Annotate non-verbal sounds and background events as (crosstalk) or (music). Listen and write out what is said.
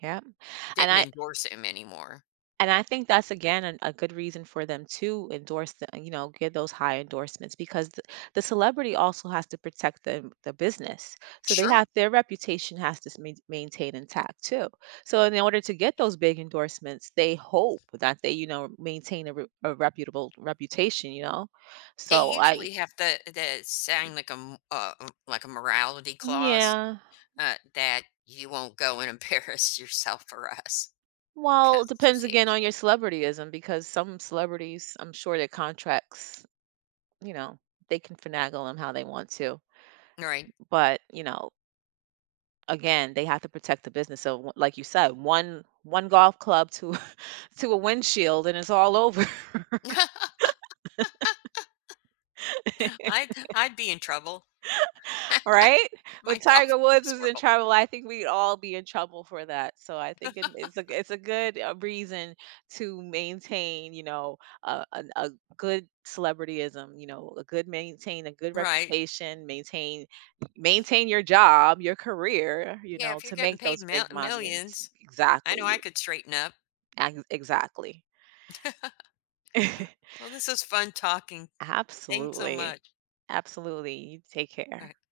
Yeah, and Didn't I endorse him anymore. and I think that's again an a good reason for them to endorse the you know, get those high endorsements because th the celebrity also has to protect the the business, so they Sure. have their reputation has to (unintelligible) maintained intact too. So in order to get those big endorsements, they hope that they, you know, maintain a r a reputable reputation, you know They so I usually have to to sign, like, a m uh, like, a morality clause, Yeah. uh, that you won't go and embarrass yourself for us Well, it 'cause depends again association. on your celebrityism because some celebrities I'm sure their contracts, you know, they can finagle them how they want to, b Right. but, you know again, they have to protect the business, so, w like you said, one one golf club to (laughs) to a windshield and it's all over. (laughs) I'd (laughs) I'd be in trouble. (laughs) Right, (laughs) when My golf Tiger Woods was is in horri trouble, I think we'd all be in trouble for that, so I think it it's a (laughs) it's a good, uh, reason to maintain, you know, uh, a a good celebrityism, you know, a good maintain a good Right. reputation, maintain, maintain your job, your career, you Yeah, know, if you're to getting make paid those m big monies, millions, I know I exactly. could straighten up. E exactly. (laughs) (laughs) Well, this is fun talking. Thanks so Absolutely, much. absolutely. You take care. Okay